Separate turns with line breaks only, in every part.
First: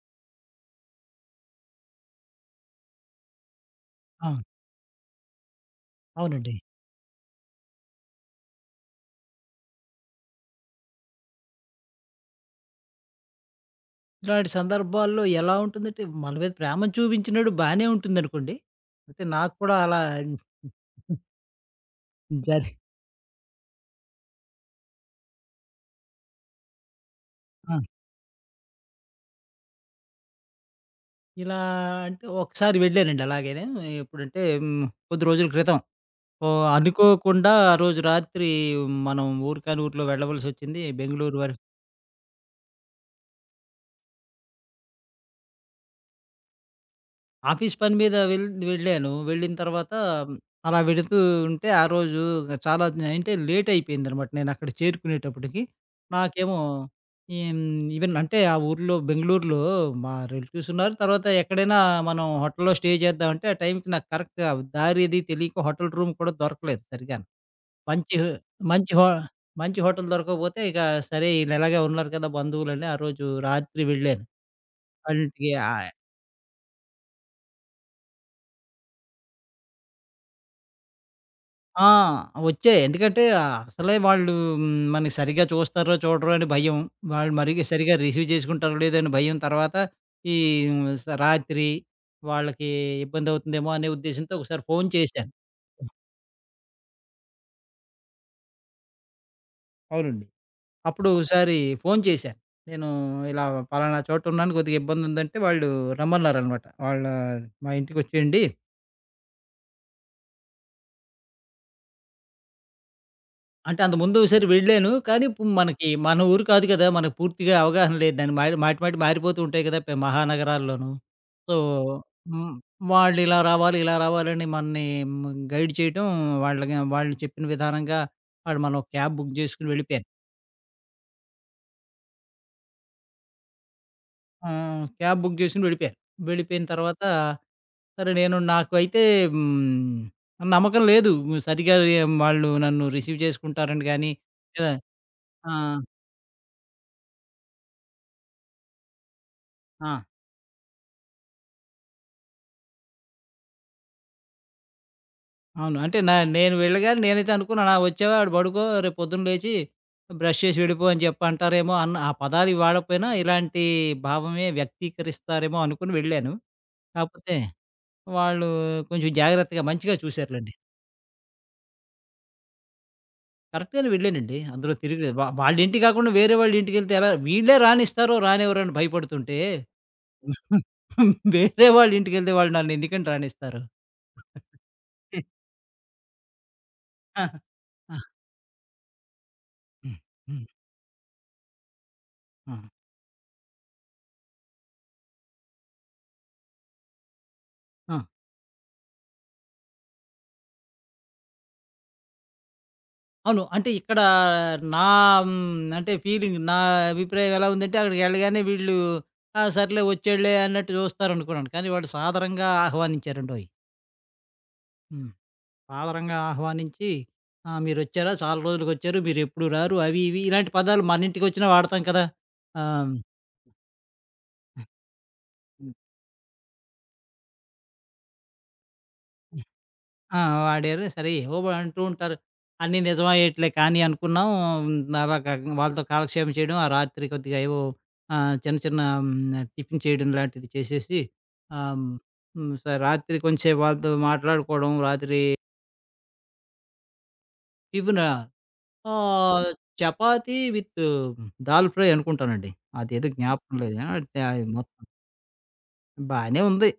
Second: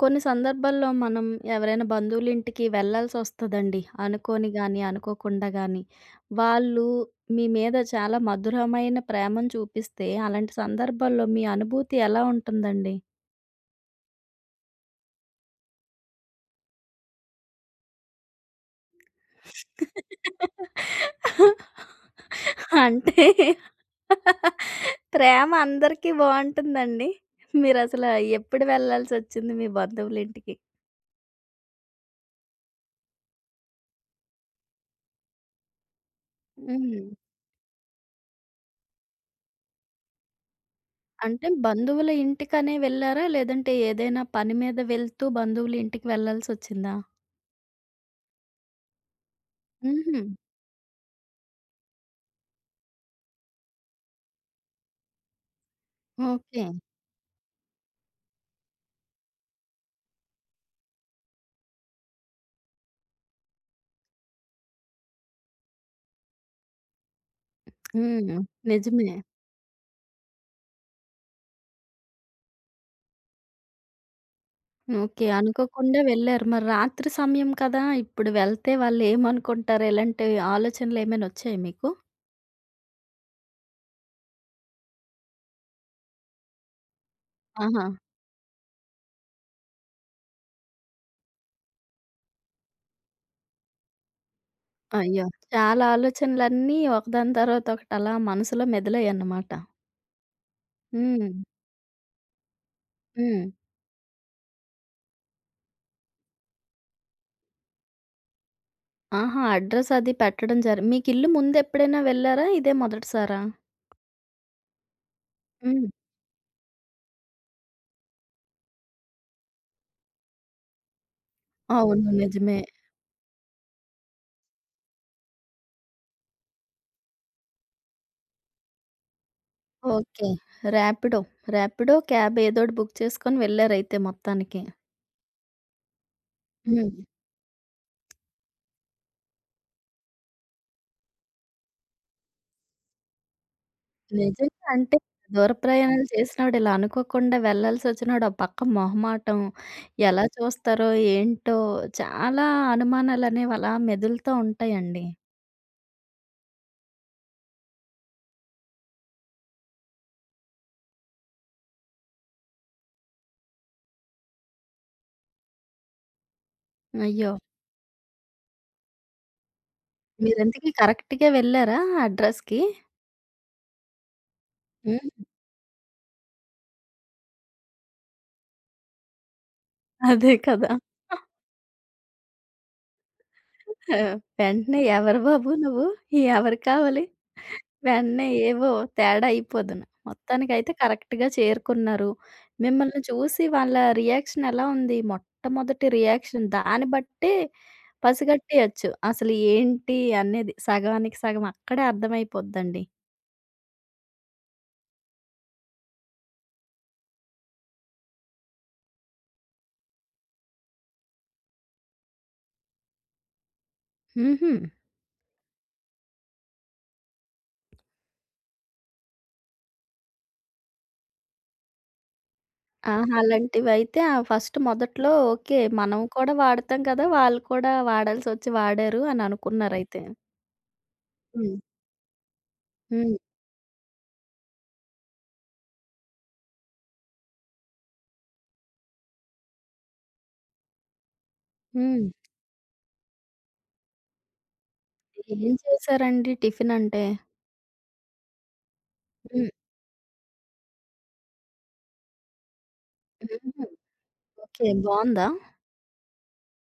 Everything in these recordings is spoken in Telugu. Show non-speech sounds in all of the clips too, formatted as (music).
కొన్ని సందర్భాల్లో మనం ఎవరైనా బంధువులింటికి వెళ్ళాల్సొస్తదండి.
ఆ!
అనుకోని గాని, అనుకోకుండా గాని.
అవునండి.
వాళ్ళు మీ మీద చాలా మధురమైన ప్రేమను చూపిస్తే, అలాంటి సందర్భాల్లో మీ అనుభూతి ఎలా ఉంటుందండి?
ఇలాంటి సందర్భాల్లో ఎలా ఉంటుందంటే, మన మీద ప్రేమను చూపించినోడు బానే ఉంటుందనుకోండి. అంటే నాకు కూడా అలా జరి
అంటే ప్రేమ అందరికీ బావుంటుందండి.
ఆ!
మీరసల ఎప్పుడు వెళ్ళాల్సొచ్చింది మీ బంధువులింటికి?
ఇలా అంటే ఒకసారి వెళ్ళానండి అలాగనే. ఎప్పుడంటే కొద్ది రోజుల క్రితం. ఓ
హ్మ్.
అనుకోకుండా ఆ రోజు రాత్రి మనం ఊరు కాని ఊర్లో వెళ్ళవలసొచ్చింది. బెంగుళూరు
అంటే
వర
బంధువుల ఇంటికనే వెళ్లారా? లేదంటే ఏదైనా పని మీద వెళ్తూ బంధువుల ఇంటికి వెళ్ళాల్సొచ్చిందా?
ఆఫీస్ పని మీద వెళ్ళాను. వెళ్ళిన తర్వాత
హుహు.
అలా వెళుతూ ఉంటే ఆ రోజు చాలా అంటే లేట్ అయిపోయిందనమాట. నేనక్కడ చేరుకునేటప్పటికి. నాకేమో
ఓకే.
ఈం ఈవెన్ అంటే ఆ ఊర్లో బెంగుళూరులో మా రిలేటివ్స్ ఉన్నారు. తర్వాత ఎక్కడైనా మనం హోటల్‌లో స్టే చేద్దామంటే ఆ టైంకి నాకు కరెక్ట్‌గా దారి అది తెలియక హోటల్ రూమ్ కూడా దొరకలేదు సరిగ్గాను. మంచి
హ్మ్.
మంచి హో
నిజమే.
మంచి హోటల్ దొరకకపోతే ఇక సరే ఈళ్ళు ఎలాగే ఉన్నారు కదా బంధువులని ఆ రోజు రాత్రి వెళ్ళాను.
ఓకే.
అన్నిటికి ఆ
అనుకోకుండా వెళ్లారు. మరి రాత్రి సమయం కదా! ఇప్పుడు వెళ్తే వాళ్ళేమనుకుంటారు? ఇలాంటి ఆలోచనలేమైనా వచ్చాయా
ఆ!
మీకు?
వచ్చాయి. ఎందుకంటే అసలే వాళ్ళు హ్మ్, మనకి సరిగ్గా చూస్తారో చూడరో అని భయం. వాళ్ళు మరీ
ఆహా!
సరిగ్గా రిసీవ్ చేసుకుంటారో లేదో అని భయం. తర్వాత ఈ స రాత్రి వాళ్ళకి ఇబ్బందవుతుందేమో అనే ఉద్దేశంతో ఒకసారి ఫోను
అయ్యో!
చేశాను.
చాలా ఆలోచనలన్నీ ఒకదాని తర్వాత ఒకటి అలా మనసులో మెదిలాయన్నమాట.
అవునండి. అప్పుడు
హ్మ్.
ఒకసారి ఫోను చేశాను. నేను
హ్మ్.
ఇలా పలానా చోటున్నాను కొద్దిగా ఇబ్బందుందంటే వాళ్ళు రమ్మన్నారనమాట. మా ఇంటికొచ్చేయండి.
ఆహా! అడ్రెస్ అది పెట్టడం జరి మీకు ఇల్లు ముందెప్పుడైనా వెళ్లారా? ఇదే మొదటిసారా?
అంటే అంతకుముందు ఒకసారి వెళ్ళాను. కానీ ఇప్పుడు
హ్మ్.
మనకి మన ఊరు కాదు కదా! మనకు పూర్తిగా అవగాహన లేదు. దాన్ని మారి మాటి మాటి మారిపోతూ ఉంటాయి కదా! మహానగరాల్లోనూ. సో,
అవును.
హ్మ్.
నిజమే.
వాళ్ళు ఇలా రావాలి, ఇలా రావాలని మనని గైడ్ చేయటం, వాళ్ళకి వాళ్ళు చెప్పిన విధానంగా మనం ఒక క్యాబ్ బుక్ చేసుకొని వెళ్ళిపోయాను.
ఓకే. ర్యాపిడో. ర్యాపిడో, క్యాబ్ ఏదోటి బుక్ చేసుకొని వెళ్లారైతే మొత్తానికి.
ఆహ్, క్యాబ్ బుక్ చేసుకొని వెళ్ళిపోయాను. వెళ్ళిపోయిన
హ్మ్.
తర్వాత సరే నాకు అయితే నమ్మకం లేదు. సరిగ్గా వాళ్ళు నన్ను రిసీవ్ చేసుకుంటారని గాని,
నిజంగా
లేదా
అంటే దూర
ఆ!
ప్రయాణాలు చేసినోడు ఇలా అనుకోకుండా వెళ్ళాల్సొచ్చినోడు, ఓ పక్క మొహమాటం,
ఆ!
ఎలా చూస్తారో ఏంటో చాలా అనుమానాలనేవి అలా మెదులుతూ ఉంటాయండి.
అవును. అంటే నేను వెళ్ళగానే నేనైతే అనుకున్నాను. "ఆ! వచ్చావా ఆడు పడుకో రేపు పొద్దున్న లేచి బ్రష్ చేసి వెళ్ళిపో" అని చెప్పి అంటారేమో అన్న ఆ పదాలు వాడకపోయినా ఇలాంటి భావమే వ్యక్తీకరిస్తారేమో అనుకుని వెళ్ళాను.
అయ్యో!
కాపోతే వాళ్ళు కొంచెం జాగ్రత్తగా మంచిగా చూసారులెండి.
మీరింతకీ కరెక్ట్‌గే వెళ్లారా ఆ అడ్రస్‌కి?
కరెక్ట్‌గానే వెళ్ళానండి. అందులో తిరగలేదు.
హ్మ్.
వాళ్ళింటికి కాకుండా వేరే వాళ్ళ ఇంటికెళ్తే ఎలా వీళ్ళే రానిస్తారో రానివ్వరో అని భయపడుతుంటే
అదే
(laughs)
కదా!
వేరే వాళ్ళ ఇంటికెళ్తే వాళ్ళు నన్ను ఎందుకని రానిస్తారు?
ఆ! వెంటనే ఎవరు
(laughs)
బాబు నువ్వు? ఎవరు కావాలి?
ఆ! ఆ!
వెంటనే ఏవో తేడా అయిపోదును.
హ్మ్. హ్మ్.
మొత్తానికైతే కరెక్ట్‌గా చేరుకున్నారు.
ఆ!
మిమ్మల్ని చూసి వాళ్ళ రియాక్షన్ ఎలా ఉంది? మొట్టమొదటి రియాక్షన్ దాన్ని బట్టే
ఆ!
పసిగట్టేయొచ్చు. అసలు ఏంటి అనేది సగానికి సగం అక్కడే అర్థమైపోద్దండి.
అవును. అంటే ఇక్కడ నా హ్మ్. అంటే ఫీలింగ్, అభిప్రాయం ఎలా ఉందంటే అక్కడికెళ్ళగానే వీళ్ళు ఆ! సర్లే వచ్చాడులే అన్నట్టు చూస్తారనుకున్నాను. కానీ వాళ్ళు సాదరంగా ఆహ్వానించారండోయ్!
హుహు.
హ్మ్. సాదరంగా ఆహ్వానించి, ఆ! మీరొచ్చారా? చాలా రోజులకొచ్చారు. మీరెప్పుడు రారు. అవి ఇవి ఇలాంటి పదాలు మన ఇంటికొచ్చినా వాడతాం కదా! ఆహ్,
ఆహా! అలాంటివైతే ఆ ఫస్ట్ మొదట్లో ఓకే.
హ్మ్.
మనం కూడా వాడతాం కదా! వాళ్ళు కూడా వాడాల్సొచ్చి వాడారు అని అనుకున్నారైతే.
ఆ! వాడారు. సరే ఏవో
హ్మ్.
అంటూ ఉంటారు. అన్నీ
హ్మ్.
నిజమయ్యేటిలే కానీ అనుకున్నాం. అలాగ వాళ్ళతో కాలక్షేపం చేయడం, ఆ రాత్రి కొద్దిగా ఏవో ఆహ్, చిన్న చిన్న టిఫిన్ చేయడం లాంటిది చేసేసి ఆహ్, హ్మ్.
హ్మ్.
హ్మ్. రాత్రి కొంచెంసేపు వాళ్ళతో మాట్లాడుకోవడం. రాత్రి
ఏం చేశారండి టిఫిన్ అంటే?
టిఫినా?
హ్మ్.
ఆహ్, చపాతీ విత్ దాల్ ఫ్రై అనుకుంటానండి. అదేదో జ్ఞాపకం
హుహు.
లేదు. ఆ! అది
ఓకే.
మొత్తం
బావుందా?
బానే ఉంది.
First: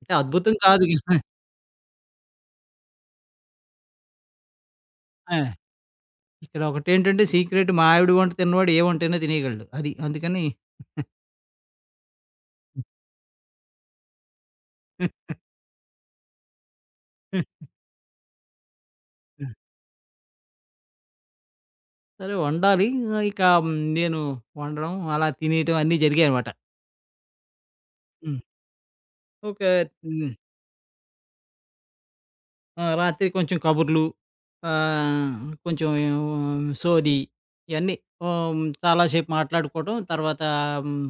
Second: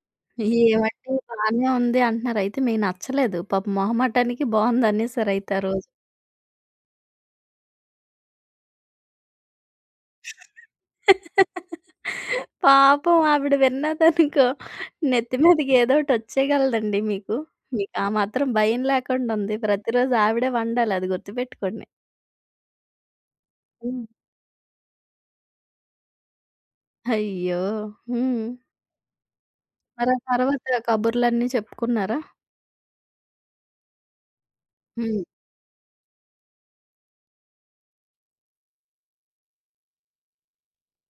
అంటే అద్భుతం కాదు.
ఏవండీ!
(laughs)
బానే ఉంది అంటున్నారు. అయితే మీకు నచ్చలేదు. పాపం మొహమాటానికి
ఆ!
బావుందనేసారయితే ఆ రోజు.
ఇక్కడ ఒకటేంటంటే సీక్రెట్, మా ఆవిడ వంట తిన్నవాడు ఏ వంటైనా తినేయగలడు. అది అందుకని
పాపం ఆవిడ విన్నదనుకో నెత్తి మీదకి ఏదోకటి వచ్చేయగలదండి మీకు. మీకు ఆ మాత్రం భయం లేకుండా ఉంది. ప్రతిరోజు ఆవిడే వండాలి అది గుర్తుపెట్టుకోండి.
సరే వండాలి. ఆహ్, ఇక హ్మ్,
హ్మ్.
నేను వండడం, అలా తినేయటం అన్నీ జరిగాయనమాట.
అయ్యో!
హ్మ్.
హ్మ్.
ఒక
మరి ఆ
హ్మ్.
తర్వాత కబుర్లన్నీ చెప్పుకున్నారా?
ఆ! రాత్రి కొంచెం కబుర్లు,
హ్మ్.
ఆహ్, కొంచెం సోది ఇయన్నీ ఓహ్, చాలా సేపు మాట్లాడుకోవడం. తర్వాత హ్మ్,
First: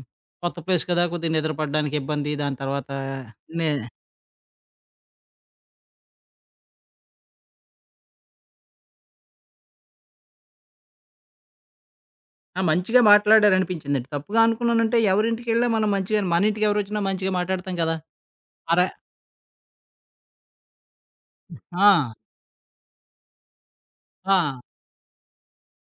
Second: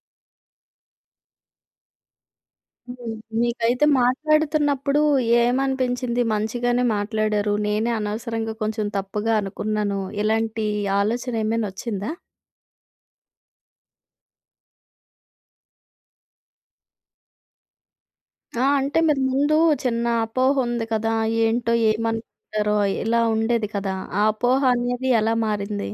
కొత్త ప్లేస్ కదా! కొద్దిగా నిద్ర పడడానికి ఇబ్బంది. దాని తర్వాత
హ్మ్.
నే
మీకైతే మాట్లాడుతున్నప్పుడు ఏమనిపించింది? మంచిగానే మాట్లాడారు. నేనే అనవసరంగా కొంచెం తప్పుగా అనుకున్నాను. ఇలాంటి ఆలోచన ఏమైనా వచ్చిందా?
ఆ! మంచిగా మాట్లాడారనిపించిందండి. తప్పుగా అనుకున్నానంటే ఎవరింటికెళ్ళినా మనం మంచిగా, మన ఇంటికి ఎవరొచ్చినా మంచిగా మాట్లాడతాం కదా!
ఆ!
అర
అంటే మీరు ముందు చిన్న అపోహ ఉంది కదా! ఏంటో
ఆ!
ఏమనుకుంటారో ఇలా ఉండేది కదా! ఆ
ఆ!
అపోహ అనేది ఎలా మారింది?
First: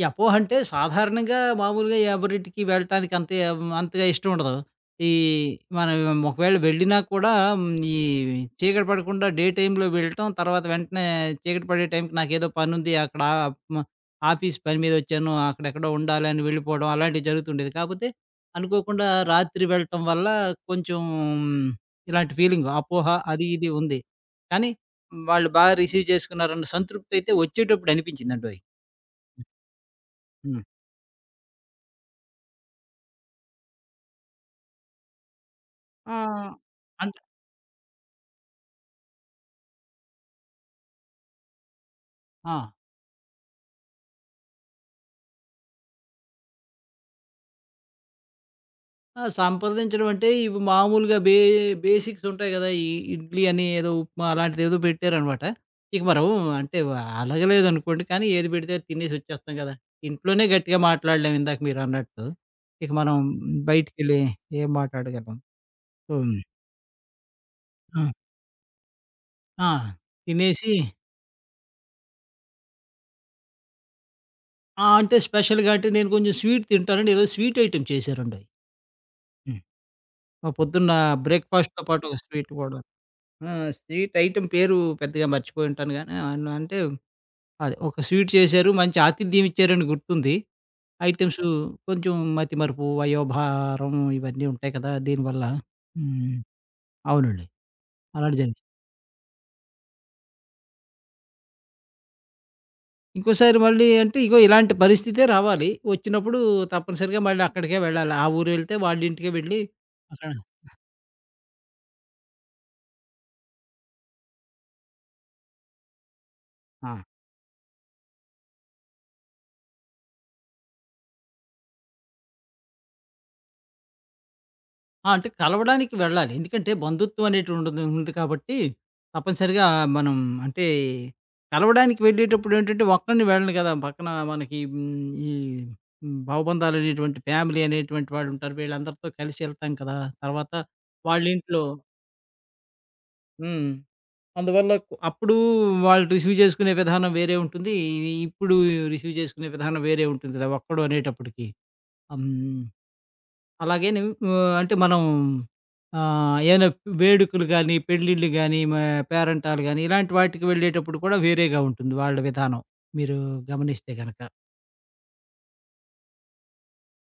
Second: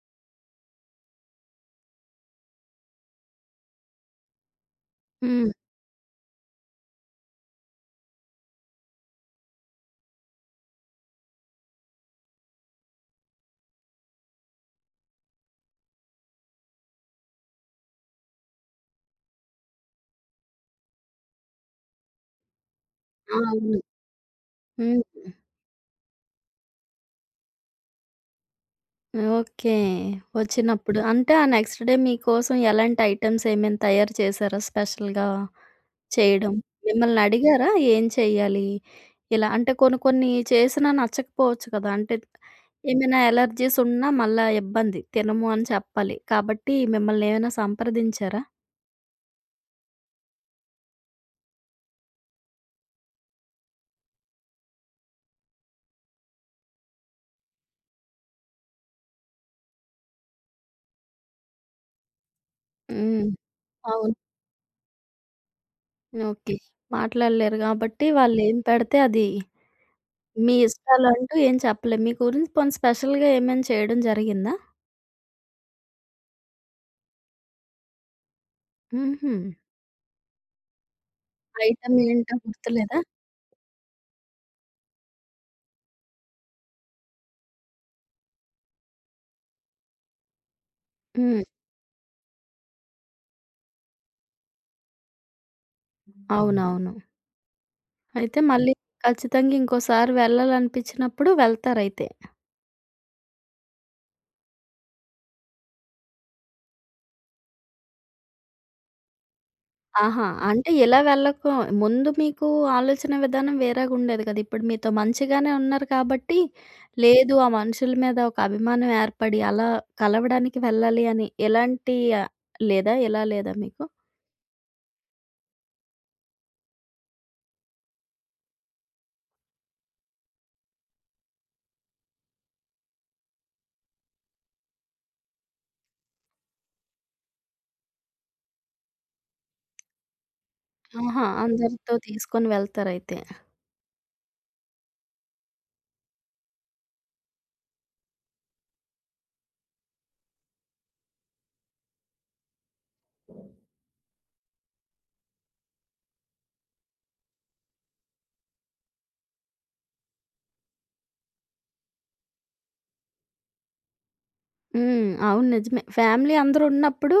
ఈ అపోహ అంటే సాధారణంగా మామూలుగా ఎవరింటికి వెళ్ళటానికి అంతగా ఇష్టం ఉండదు. ఈ
హ్మ్.
మనం ఒకవేళ వెళ్ళినా కూడా హ్మ్, ఈ చీకటి పడకుండా డే టైమ్‌లో వెళ్ళటం, తర్వాత వెంటనే చీకటి పడే టైంకి నాకేదో పనుంది అక్కడ ఆ- మ ఆఫీస్ పని మీద వచ్చాను, అక్కడెక్కడో ఉండాలి అని వెళ్ళిపోవడం అలాంటివి జరుగుతుండేది. కాకపోతే అనుకోకుండా రాత్రి వెళ్ళటం వల్ల కొంచెం మ్, ఇలాంటి ఫీలింగ్, అపోహ
ఆ!
అది ఇది
అవును.
ఉంది. కానీ
హ్మ్.
వాళ్ళు బాగా రిసీవ్ చేసుకున్నారన్న సంతృప్తి అయితే వచ్చేటప్పుడు అనిపించిందండోయ్.
ఓకే.
హ్మ్.
వచ్చినప్పుడు అంటే ఆ నెక్స్ట్ డే మీకోసం ఎలాంటి ఐటెమ్స్ ఏమైనా తయారు చేశారా స్పెషల్‌గా
ఆ!
చేయడం?
అంటే
మిమ్మల్ని అడిగారా ఏం చేయాలి? ఇలా అంటే కొన్ని కొన్ని చేసినా నచ్చకపోవచ్చు కదా! అంటే
ఆ!
ఏమైనా అలెర్జీస్ ఉన్నా మళ్ళా ఇబ్బంది. తినము అని చెప్పాలి. కాబట్టి మిమ్మల్ని ఏమైనా సంప్రదించారా?
ఆ! సంప్రదించడం అంటే ఇవి మామూలుగా బేసిక్స్ ఉంటాయి గదా! ఈ ఇడ్లీ అని ఏదో ఉప్మా అలాంటిదేదో పెట్టారనమాట. ఇక మనం అంటే అలగలేదనుకోండి కానీ ఏది పెడితే అది తినేసి వచ్చేస్తాం గదా! ఇంట్లోనే గట్టిగా మాట్లాడలేం ఇందాక మీరన్నట్టు. ఇక మనం
హ్మ్. అవును.
బయటికెళ్ళి ఏం మాట్లాడగలం? So,
okay. మాట్లాడలేరు
ఆ!
కాబట్టి వాళ్ళేం పెడితే అది
ఆ!
మీ
తినేసి
ఇష్టాలంటూ ఏం చెప్పలే. మీ గురించి పోనీ స్పెషల్‌గా ఏమైనా చేయడం జరిగిందా?
ఆ! అంటే స్పెషల్‌గా అంటే నేను కొంచెం స్వీట్ తింటానండి. ఏదో స్వీట్ ఐటెమ్ చేశారండోయి.
హుహు.
హ్మ్. ఆ పొద్దున్న బ్రేక్‌ఫాస్ట్‌తో
ఐటెమ్
పాటు ఒక
ఏంటో
స్వీట్ గూడా.
గుర్తులేదా?
ఆ! స్వీట్ ఐటెమ్ పేరు పెద్దగా మర్చిపోయుంటాను గానీ, అంటే అదే ఒక స్వీట్ చేశారు. మంచి ఆతిథ్యం ఇచ్చారని గుర్తుంది. ఐటెమ్స్
హ్మ్.
కొంచెం మతిమరుపు, వయోభారం ఇవన్నీ ఉంటాయి కదా! దీనివల్ల హ్మ్.
అవునవును.
అవునండి. అలాంటి
అయితే
జరిగింది.
మళ్ళీ ఖచ్చితంగా ఇంకోసారి వెళ్ళాలనిపించినప్పుడు వెళ్తారైతే.
ఇంకోసారి మళ్ళీ అంటే ఇగో ఇలాంటి పరిస్థితే రావాలి. వచ్చినప్పుడు తప్పనిసరిగా మళ్ళీ అక్కడికే వెళ్ళాలి. ఆ ఊరెళ్తే వాళ్ళింటికే వెళ్ళి
ఆహా!
అక్కడ
అంటే ఇలా వెళ్ళకు ముందు మీకు ఆలోచన విధానం వేరేగుండేది కదా! ఇప్పుడు మీతో మంచిగానే ఉన్నారు కాబట్టి,
ఆ!
లేదు ఆ మనుషుల మీద ఒక అభిమానం ఏర్పడి అలా కలవడానికి వెళ్ళాలి అని ఎలాంటి లేదా? ఎలా లేదా మీకు?
ఆ! అంటే కలవడానికి వెళ్ళాలి. ఎందుకంటే బంధుత్వం అనేటువంటిది ఉంది కాబట్టి, తప్పనిసరిగా మనం అంటే కలవడానికి వెళ్ళేటప్పుడు ఏంటంటే ఒక్కడిని వెళ్ళను కదా! పక్కన మనకి ఈ భావబంధాలు అనేటువంటి, ఫ్యామిలీ అనేటువంటి వాళ్ళు ఉంటారు. వీళ్ళందరితో కలిసి వెళ్తాం కదా! తర్వాత వాళ్ళ
ఆహా!
ఇంట్లో
అందరితో తీసుకొని వెళ్తారయితే.
హ్మ్. అందువల్ల అప్పుడు వాళ్ళు రిసీవ్ చేసుకునే విధానం వేరే ఉంటుంది. ఇప్పుడు రిసీవ్ చేసుకునే విధానం వేరే ఉంటుంది కదా! ఒక్కడు అనేటప్పటికి. హ్మ్. అలాగేని ఆహ్, అంటే మనం ఆహ్, ఏమైనా వేడుకలు గాని, పెళ్ళిళ్ళు గాని, పేరంటాలు గాని, ఇలాంటి వాటికి వెళ్ళేటప్పుడు కూడా వేరేగా ఉంటుంది వాళ్ళ విధానం. మీరు గమనిస్తే గనక.
హ్మ్. అవును నిజమే. ఫ్యామిలీ అందరూ ఉన్నప్పుడు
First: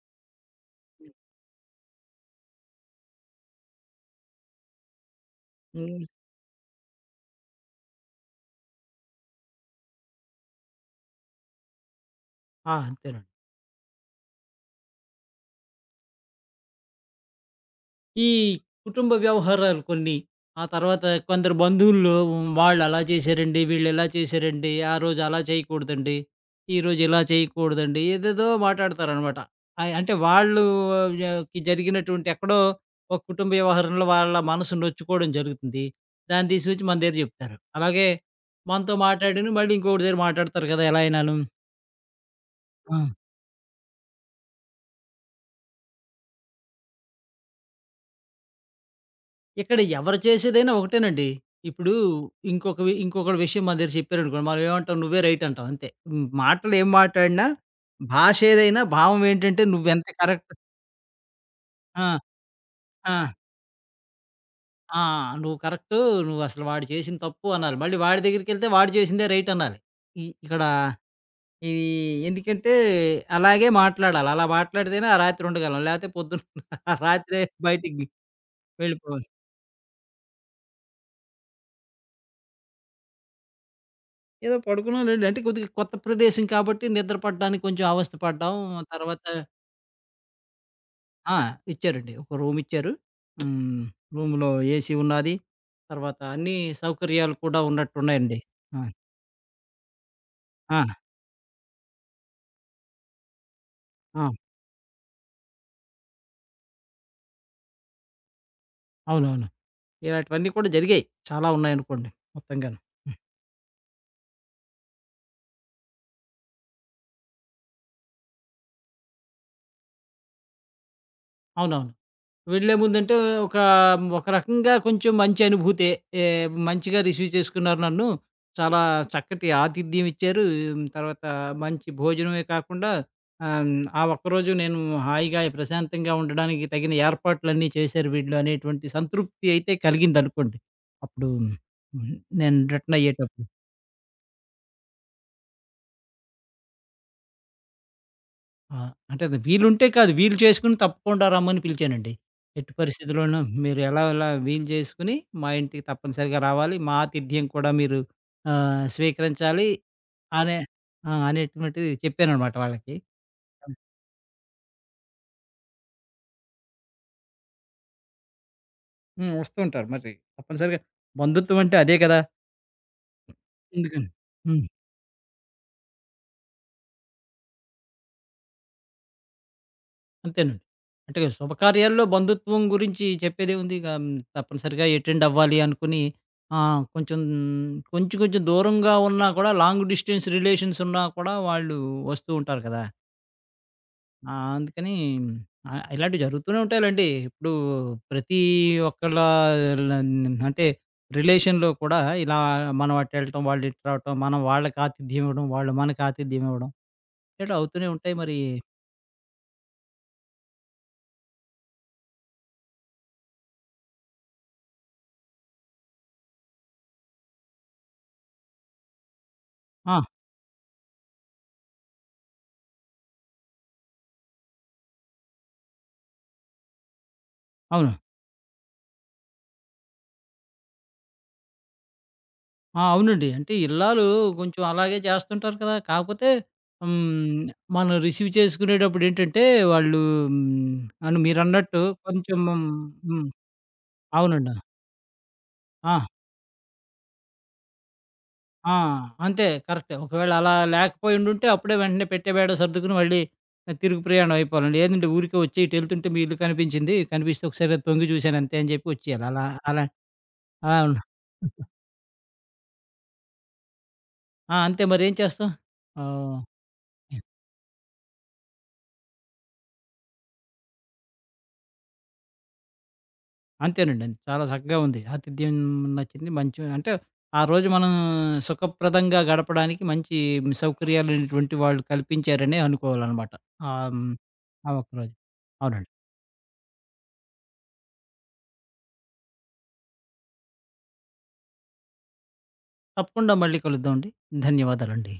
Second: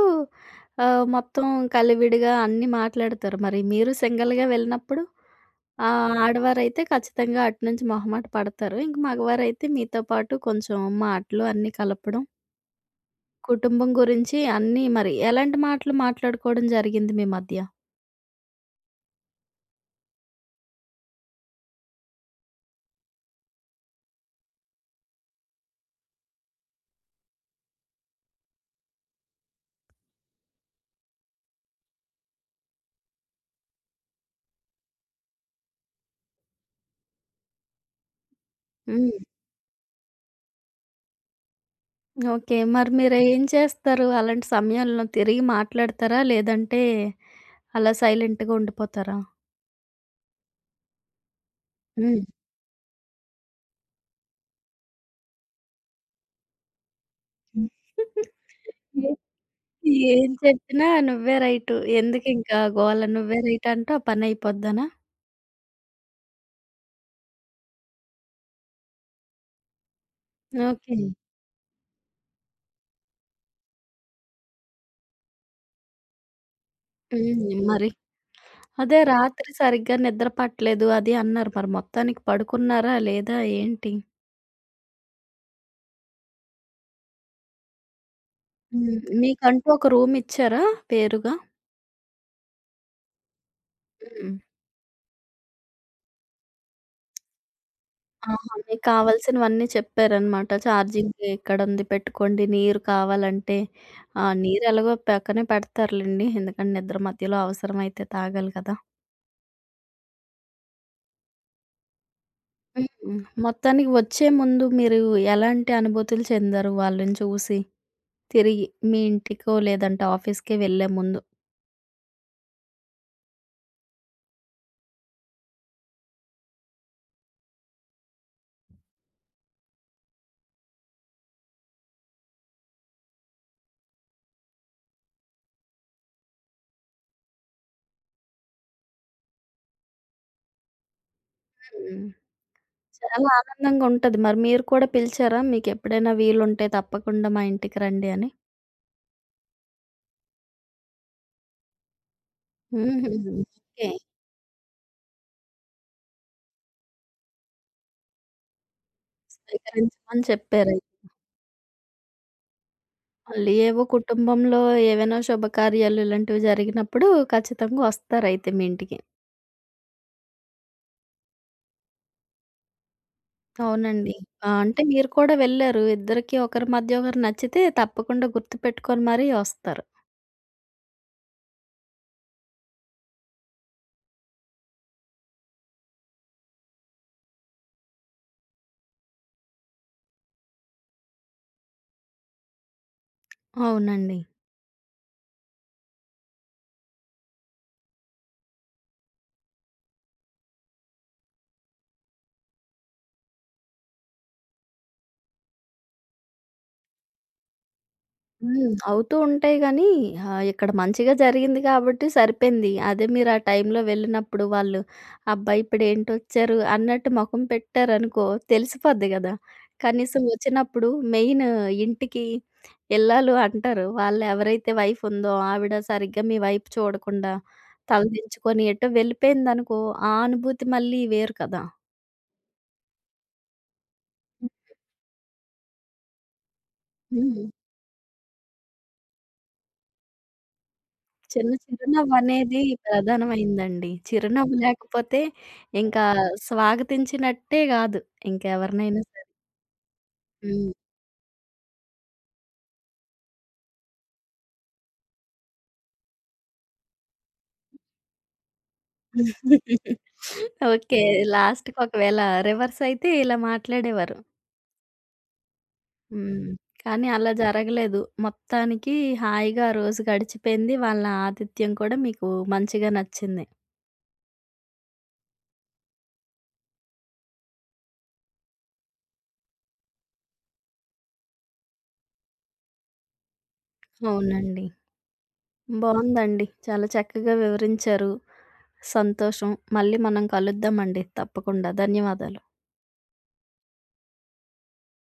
మొత్తం కలివిడిగా అన్నీ మాట్లాడతారు. మరి మీరు సింగిల్‌గా వెళ్ళినప్పుడు
హ్మ్.
ఆడవారైతే ఖచ్చితంగా అటు నుంచి మొహమాట పడతారు. ఇంక మగవారైతే మీతో పాటు కొంచెం మాటలు అన్నీ కలపడం,
ఆ! అంతేనండి.
కుటుంబం గురించి అన్నీ మరి ఎలాంటి మాటలు మాట్లాడుకోవడం జరిగింది మీ మధ్య?
ఈ కుటుంబ వ్యవహారాలు కొన్ని. ఆ తర్వాత కొందరు బంధువుల్లో వాళ్ళు అలా చేశారండి, వీళ్ళు ఇలా చేశారండి, ఆ రోజు అలా చేయకూడదండి, ఈరోజు ఇలా చేయకూడదండి, ఏదేదో మాట్లాడతారనమాట. ఆహ్, అంటే వాళ్ళు ఆ, కి జరిగినటువంటి ఎక్కడో ఒక కుటుంబ వ్యవహారంలో వాళ్ళ మనసు నొచ్చుకోవడం జరుగుతుంది. దాన్ని తీసుకొచ్చి మన దగ్గర చెప్తారు. అలాగే మనతో
హ్మ్.
మాట్లాడిన మళ్ళీ ఇంకొకడి దగ్గర మాట్లాడతారు కదా! ఎలా అయినాను.
ఓకే. మరి
ఆ!
మీరేం చేస్తారు? అలాంటి సమయంలో తిరిగి మాట్లాడతారా? లేదంటే అలా సైలెంట్‌గా ఉండిపోతారా?
ఇక్కడ ఎవరు చేసేదైనా ఒకటేనండి. ఇప్పుడు ఇంకొకడి విషయం మన దగ్గర చెప్పారనుకోండి. మనం ఏమంటాం "నువ్వే రైట్" అంటాం అంతే. హ్మ్. మాటలు ఏం మాట్లాడినా
హ్మ్.
భాష ఏదైనా భావం ఏంటంటే నువ్వెంత
ఏం
కరెక్ట్.
చెప్పినా నువ్వే రైటు.
ఆ!
ఎందుకింకా గోల
ఆ!
నువ్వే రైట్ అంటే ఆ పనయిపోద్దనా?
ఆ! "నువ్వు కరెక్టు. నువ్వసలు వాడు చేసింది తప్పు" అనాలి. మళ్ళీ వాడి దగ్గరికెళ్తే వాడు చేసిందే రైట్ అనాలి. ఈ ఇక్కడ
ఓకే.
ఇది ఎందుకంటే అలాగే మాట్లాడాలి. అలా మాట్లాడితేనే ఆ రాత్రి ఉండగలం. లేకపోతే పొద్దున (laughs)
హ్మ్.
రాత్రే
మరి?
బయటికి
అదే
వెళ్ళిపోవాలి.
రాత్రి సరిగ్గా నిద్ర పట్టలేదు అది అన్నారు. మరి మొత్తానికి పడుకున్నారా? లేదా? ఏంటి?
ఏదో పడుకున్నాం లెండి. అంటే కొద్దిగా కొత్త ప్రదేశం కాబట్టి నిద్ర పడడానికి కొంచెం అవస్థ పడ్డాం.
హ్మ్.
తర్వాత
మీకంటూ ఒక రూమ్ ఇచ్చారా పేరుగా?
ఆ! ఇచ్చారండి. ఒక రూమ్ ఇచ్చారు. హ్మ్.
హ్మ్.
రూమ్‌లో ఏసీ ఉన్నాది. తర్వాత అన్ని సౌకర్యాలు కూడా ఉన్నట్టున్నాయండి.
ఆహా! మీకు
ఆ!
కావాల్సినవన్నీ చెప్పారనమాట.
ఆ!
చార్జింగ్ ఇక్కడుంది పెట్టుకోండి. నీరు కావాలంటే
ఆ!
నీరెలాగో పక్కనే పెడతారులెండి. ఎందుకంటే నిద్ర మధ్యలో అవసరమైతే తాగాలి కదా!
అవునవును. ఇలాంటివన్నీ కూడా జరిగాయి. చాలా ఉన్నాయనుకోండి మొత్తంగాను.
హ్మ్.
హ్మ్.
మొత్తానికి వచ్చే ముందు మీరు ఎలాంటి అనుభూతులు చెందారు వాళ్ళని చూసి? తిరిగి మీ ఇంటికో లేదంటే ఆఫీస్‌కే వెళ్ళే ముందు?
అవునవును. వెళ్ళే ముందంటే ఒక ఒక రకంగా కొంచెం మంచి అనుభూతే. ఏ మంచిగా రిసీవ్ చేసుకున్నారు నన్ను. చాలా చక్కటి ఆతిథ్యం ఇచ్చారు. తర్వాత మంచి భోజనమే కాకుండా ఆహ్, హ్మ్, ఆ ఒక్కరోజు నేను హాయిగా, ప్రశాంతంగా ఉండడానికి తగిన ఏర్పాట్లన్నీ చేశారు వీళ్ళు అనేటువంటి సంతృప్తి అయితే కలిగిందనుకోండి. అప్పుడు ఉమ్,
హ్మ్.
నేను రిటర్న్
చాలా
అయ్యేటప్పుడు.
ఆనందంగా ఉంటది. మరి మీరు కూడా పిలిచారా? మీకెప్పుడైనా వీలుంటే తప్పకుండా మా ఇంటికి రండి అని?
ఆ! అంటే అది వీలుంటే కాదు. వీలు చేసుకుని తప్పకుండా రమ్మని పిలిచానండి. ఎట్టి
హుహు.
పరిస్థితిలోనూ మీరు
ఓకే.
ఎలాగోలా వీలు చేసుకొని మా ఇంటికి తప్పనిసరిగా రావాలి. మా ఆతిథ్యం కూడా మీరు ఆహ్, స్వీకరించాలి
స్వీకరించమని
అనే
చెప్పారు.
ఆ! అనేటువంటిది చెప్పాననమాట వాళ్ళకి.
మళ్ళీ ఏవో కుటుంబంలో ఏవైనా శుభకార్యాలు ఇలాంటివి జరిగినప్పుడు ఖచ్చితంగా వస్తారయితే మీ ఇంటికి.
హ్మ్. వస్తూ ఉంటారు మరి తప్పనిసరిగా. బంధుత్వం అంటే అదే కదా! ఎందుకని
అవునండి. ఆ!
హ్మ్.
అంటే మీరు కూడా వెళ్లారు. ఇద్దరికీ ఒకరి మధ్య ఒకరు నచ్చితే తప్పకుండా గుర్తుపెట్టుకొని మరీ వస్తారు.
అంతేనండి. అంటే శుభకార్యాల్లో బంధుత్వం గురించి చెప్పేదేముంది. ఇక హ్మ్, తప్పనిసరిగా అటెండ్ అవ్వాలి అనుకుని ఆహ్, కొంచెం కొంచెం దూరంగా ఉన్నా కూడా లాంగ్ డిస్టెన్స్ రిలేషన్స్ ఉన్నా కూడా వాళ్ళు వస్తూ ఉంటారు కదా!
అవునండి.
ఆహ్, అందుకని ఆహ్, ఇలాంటివి జరుగుతూనే ఉంటాయిలెండి. ఇప్పుడు ప్రతి ఒక్కళ్ళ ల- అంటే రిలేషన్‌లో కూడా ఇలా మనం అటు వెళ్ళటం, వాళ్ళు ఇటు రావటం, మనం వాళ్ళకి ఆతిథ్యం ఇవ్వడం, వాళ్ళు మనకి ఆతిథ్యం ఇవ్వడం ఇలాంటివి అవుతూనే ఉంటాయి మరి.
హ్మ్. అవుతూ ఉంటాయి గానీ, ఇక్కడ మంచిగా జరిగింది కాబట్టి సరిపోయింది. అదే మీరు ఆ టైంలో వెళ్ళినప్పుడు వాళ్ళు, అబ్బా! ఇప్పుడేంటొచ్చారు అన్నట్టు మొఖం పెట్టారనుకో తెలిసిపోద్ది గదా!
ఆ!
కనీసం వచ్చినప్పుడు మెయిన్ ఇంటికి ఇల్లాలు అంటారు. వాళ్ళు ఎవరైతే వైఫ్ ఉందో ఆవిడ సరిగ్గా మీ వైపు చూడకుండా,
అవును.
తలదించుకొని ఎటో వెళ్ళిపోయిందనుకో, ఆ అనుభూతి మళ్ళీ వేరు కదా!
ఆ! అవునండి. అంటే ఇల్లాలు కొంచెం అలాగే చేస్తుంటారు కదా! కాకపోతే హ్మ్.
హ్మ్.
మనం రిసీవ్ చేసుకునేటప్పుడు ఏంటంటే వాళ్ళు హ్మ్. అవును
చిన్న
మీరన్నట్టు కొంచెం
చిరునవ్వనేది
హ్మ్.
ప్రధానమైందండి.
అవునండి.
చిరునవ్వు లేకపోతే
ఆ!
ఇంకా స్వాగతించినట్టే గాదు.
ఆ!
ఇంకెవరినైనా సరే.
అంతే కరెక్టే. ఒకవేళ అలా
హ్మ్.
లేకపోయుండుంటే అప్పుడే వెంటనే పెట్టే బేడ సర్దుకుని మళ్ళీ తిరుగు ప్రయాణం అయిపోవాలండి. ఏదంటే ఊరికే వచ్చి ఇటు ఎళ్తుంటే మీ ఇల్లు కనిపించింది. కనిపిస్తే ఒకసారి తొంగి చూసాను అంతే అని చెప్పి వచ్చేయాలి. అలా అలా ఆ,
ఓకే.
అవును.
లాస్ట్‌కి ఒకవేళ రివర్స్ అయితే ఇలా మాట్లాడేవారు.
ఆ! అంతే మరేం చేస్తాం? ఆహ్,
హ్మ్. కానీ అలా జరగలేదు. మొత్తానికి హాయిగా ఆ రోజు గడిచిపోయింది. వాళ్ళ ఆతిథ్యం కూడా మీకు మంచిగా నచ్చింది.
అంతేనండి. అంతే. చాలా చక్కగా ఉంది. ఆతిథ్యం నచ్చింది. మంచి అంటే ఆ రోజు మనం సుఖప్రదంగా గడపడానికి మంచి సౌకర్యాలైనటువంటి వాళ్ళు కల్పించారనే అనుకోవాలనమాట. ఆహ్, హ్మ్.
అవునండి.
ఆ ఒక్కరోజు. అవునండి.
బావుందండి. చాలా చక్కగా వివరించారు. సంతోషం. మళ్ళీ మనం కలుద్దామండి తప్పకుండా. ధన్యవాదాలు.
తప్పకుండా మళ్ళీ కలుద్దామండి. ధన్యవాదాలండి.